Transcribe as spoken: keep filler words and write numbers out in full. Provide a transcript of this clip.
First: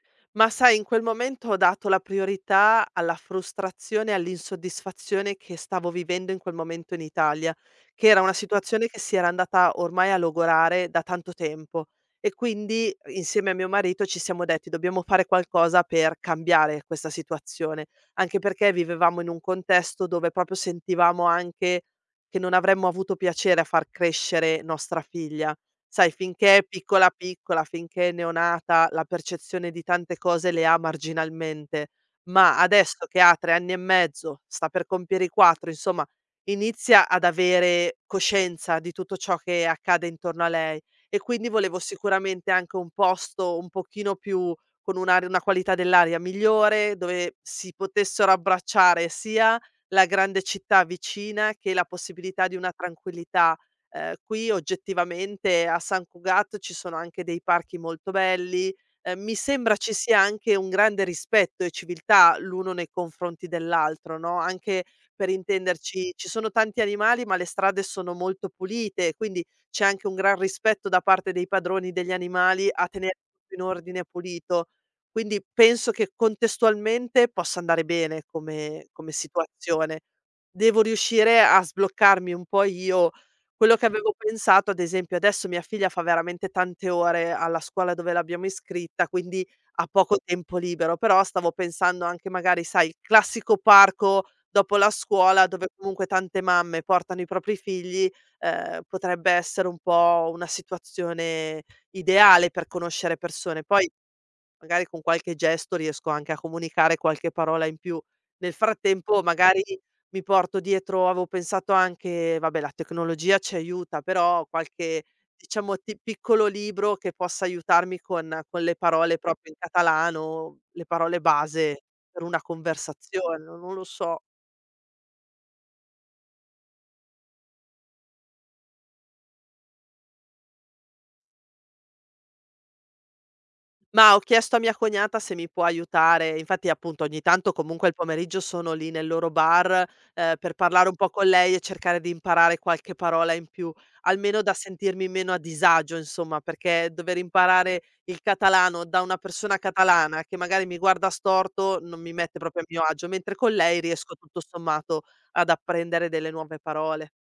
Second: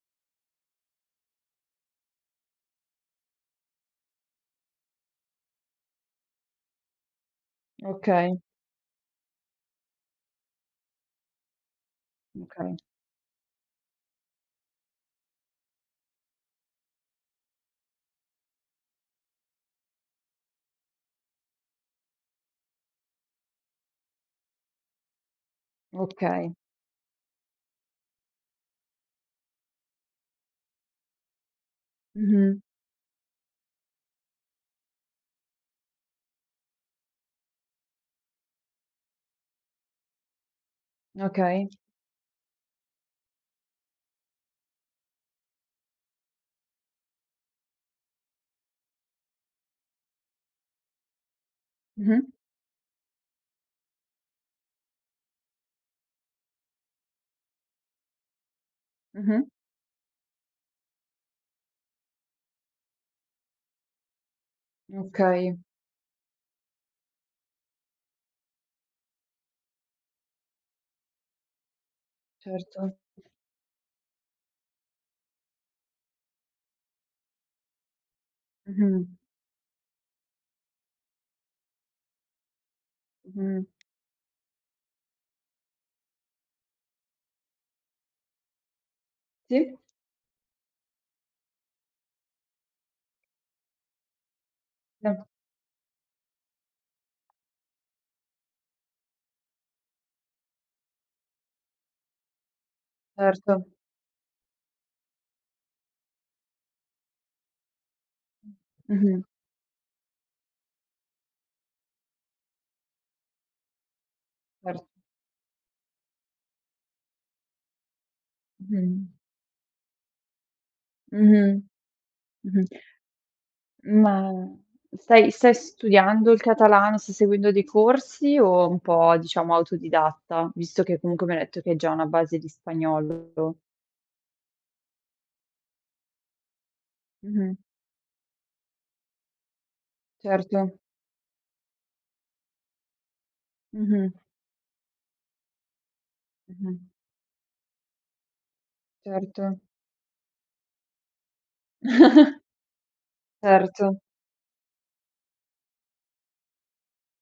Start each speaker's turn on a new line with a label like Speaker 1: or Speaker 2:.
Speaker 1: Ma sai in quel momento ho dato la priorità alla frustrazione e all'insoddisfazione che stavo vivendo in quel momento in Italia, che era una
Speaker 2: Okay.
Speaker 1: situazione che si era andata ormai a logorare da tanto tempo e
Speaker 2: Okay.
Speaker 1: quindi insieme a mio marito ci siamo detti:"Ddobbiamo fare qualcosa per cambiare questa situazione". Anche perché vivevamo in un contesto dove propio sentivamo anche che non avremmo avuto piacere a far crescere nostra figlia. Sai,
Speaker 2: Okay.
Speaker 1: finché è piccola, piccola, finché è neonata, la percezione di tante cose le ha marginalmente, ma
Speaker 2: Mh-mh.
Speaker 1: adesso che ha trè anni e mezzo, sta per compiere i quattro, insomma inizia ad avere coscienza di tutto ciò che accade intorno a lei. E quindi
Speaker 2: Okay.
Speaker 1: volevo sicuramente anche un posto un pochino più con un'ar una qualità dell'aria migliore, dove si potessero abbracciare sia la grande città vicina che la
Speaker 2: Mh-mh.
Speaker 1: possibilità di una tranquillità. Uhm, qui oggettivamente a Sant Cugat ci sono anche dei parchi molto belli. Ehm, mi
Speaker 2: Mh-mh.
Speaker 1: sembra ci sia anche un grande rispetto e civiltà l'uno nei confronti dell'altro, no, anche, per
Speaker 2: Okay.
Speaker 1: intenderci, ci sono tanti animali, ma le strade sono molto pulite, quindi c'è anche un gran rispetto da parte dei padroni degli animali a
Speaker 2: Certo.
Speaker 1: tener tutto in ordine pulito. Quindi penso che contestualmente possa andare bene come come
Speaker 2: Mh-mh.
Speaker 1: situazione. Devo riuscire a sbloccarmi un po' io.
Speaker 2: Mh-mh.
Speaker 1: Quello che avevo pensato, ad esempio, adesso mia figlia fa veramente tante ore alla scuola dove l'abbiamo iscritta, quindi
Speaker 2: Sì.
Speaker 1: ha poco tempo libero, però stavo pensando anche magari, sai, il classico parco dopo la
Speaker 2: Ma t
Speaker 1: scuola, dove comunque tante mamme portano i propri figli, ehm, potrebbe essere un po' una situazione ideale per conoscere persone.
Speaker 2: Certo.
Speaker 1: Poi magari con qualche gesto riesco anche a comunicare qualche parola in più. Nel frattempo
Speaker 2: Mh-mh.
Speaker 1: magari mi porto dietro, aveo pensato anche vabbè la tecnologia ci aiuta, però
Speaker 2: Certo.
Speaker 1: qualche diciamo ti piccolo libro che possa aiutarmi con con le
Speaker 2: Mh-mh.
Speaker 1: parole propio in catalano, le parole
Speaker 2: Mh,
Speaker 1: base per una
Speaker 2: mh-mh.
Speaker 1: conversazio no non lo so.
Speaker 2: Ma stai stai studiando il catalano, stai seguendo dei corsi, o è un po' diciamo autodidatta? Visto che comunque mi hai detto che hai già una base di spagnolo.
Speaker 1: Mah, ho chiesto a mia cognata se mi può aiutare. E infatti appunto ogni tanto
Speaker 2: Mh-mh.
Speaker 1: comunque il pomeriggio sono lì nel loro bar, ehm, per
Speaker 2: Certo.
Speaker 1: parlare un po' con lei e cercare di imparare qualche parola in più,
Speaker 2: Mh-mh.
Speaker 1: almeno da sentirmi meno a disagio insomma,
Speaker 2: Mh-mh.
Speaker 1: perché dover imparare il catalano da una persona
Speaker 2: Certo.
Speaker 1: catalana, che magari mi guarda storto, non mi mette propio a mio agio, mentre con lei
Speaker 2: Certo.
Speaker 1: riesco tutto sommato ad apprendere delle nuove parole.